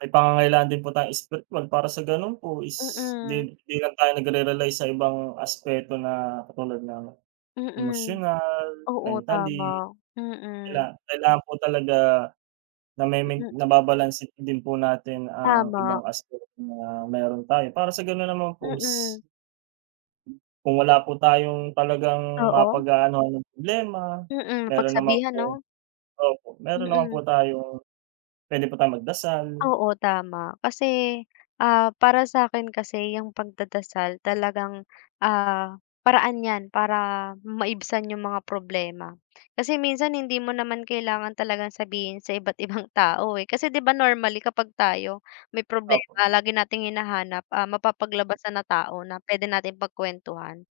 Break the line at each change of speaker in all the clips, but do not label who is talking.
May pangangailangan din po tayong espiritwal, para sa gano'n po is di
Mm.
hindi lang tayo nagre-rely sa ibang aspeto na katulad ng
Mm.
emosyonal,
Oo,
mentally.
tama.
Kaila
Mm.
kailangan po talaga nama-main
Ayan.
nababalanse na din po natin ang
Tama.
ibang aspeto na meron tayo, para sa gano'n naman pos
Oo.
Kung wala po tayong talagang
Oo.
mapag-aanuhan ng problema,
Mm,
meron naman
mapagsabihan
pong
'no?
opo, meron naman po
Mm.
tayong puwede po tayong magdasal.
Oo, tama, kasi, ah, para sa'kin kasi, 'yung pagdadasal talagang, ah, paraan 'yan para maibsan 'yung mga problema. Kasi minsan hindi mo naman kailangan talagang sabihin sa iba't ibang tao, eh. Kasi 'di ba, normally kapag tayo may
Opo.
problema, lagi nating hinahanap, ah, mapapaglabasan na tao na puwede nating pagkuwentuhan.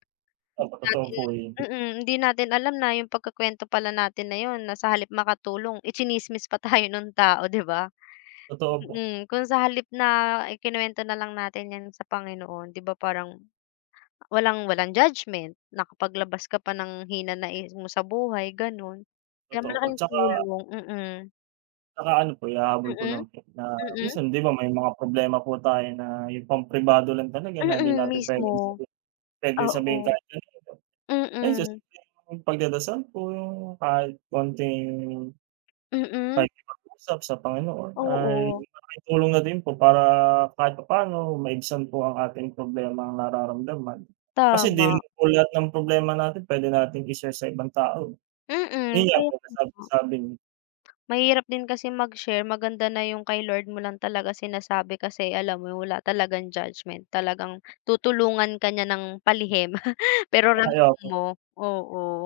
Opo, totoo
Dahil
po 'yun.
mm, hindi natin alam na 'yung pagkukuwento pala natin na 'yon, na sa halip makatulong, itsinismis pa tayo nung tao, 'di ba?
Totoo po.
Mm, kung sa halip na ikinuwento na lang natin 'yan sa Panginoon, 'di ba parang walang walang judgment, nakapaglabas ka pa ng hinanaing mo sa buhay, gano'n. Kaya
Totoo po,
malaking
tsaka
tulong mm.
Tsaka ano po, ihahabol ko
Mm?
lang po na
Mm?
minsan 'di ba may mga problema po tayo na 'yung pampribado lang talaga na hindi
Mm,
natin puwedeng
mismo.
sabi pwedeng sabihin
Oo.
kahit kanino. Ayon sa
Mm.
simpleng pagdadasal po, 'yung kahit kaunting
Mm.
pakikipag-usap sa Panginoon, ay
Oo.
malaking tulong na din po para kahit papaano maibsan po ang ating problemang nararamdaman. Kasi di rin
Tama.
naman po lahat ng problema natin puwede nating i-share sa ibang tao.
Mm,
Yun nga
kaya
po,
ko nga.
kasabi-sabing
Mahirap din kasi mag-share, maganda na 'yung kay Lord mo lang talaga sinasabi kasi alam mo, wala talagang judgment. Talagang tutulungan ka niya ng palihim, pero
Ay,
ramdam
opo.
mo, oo.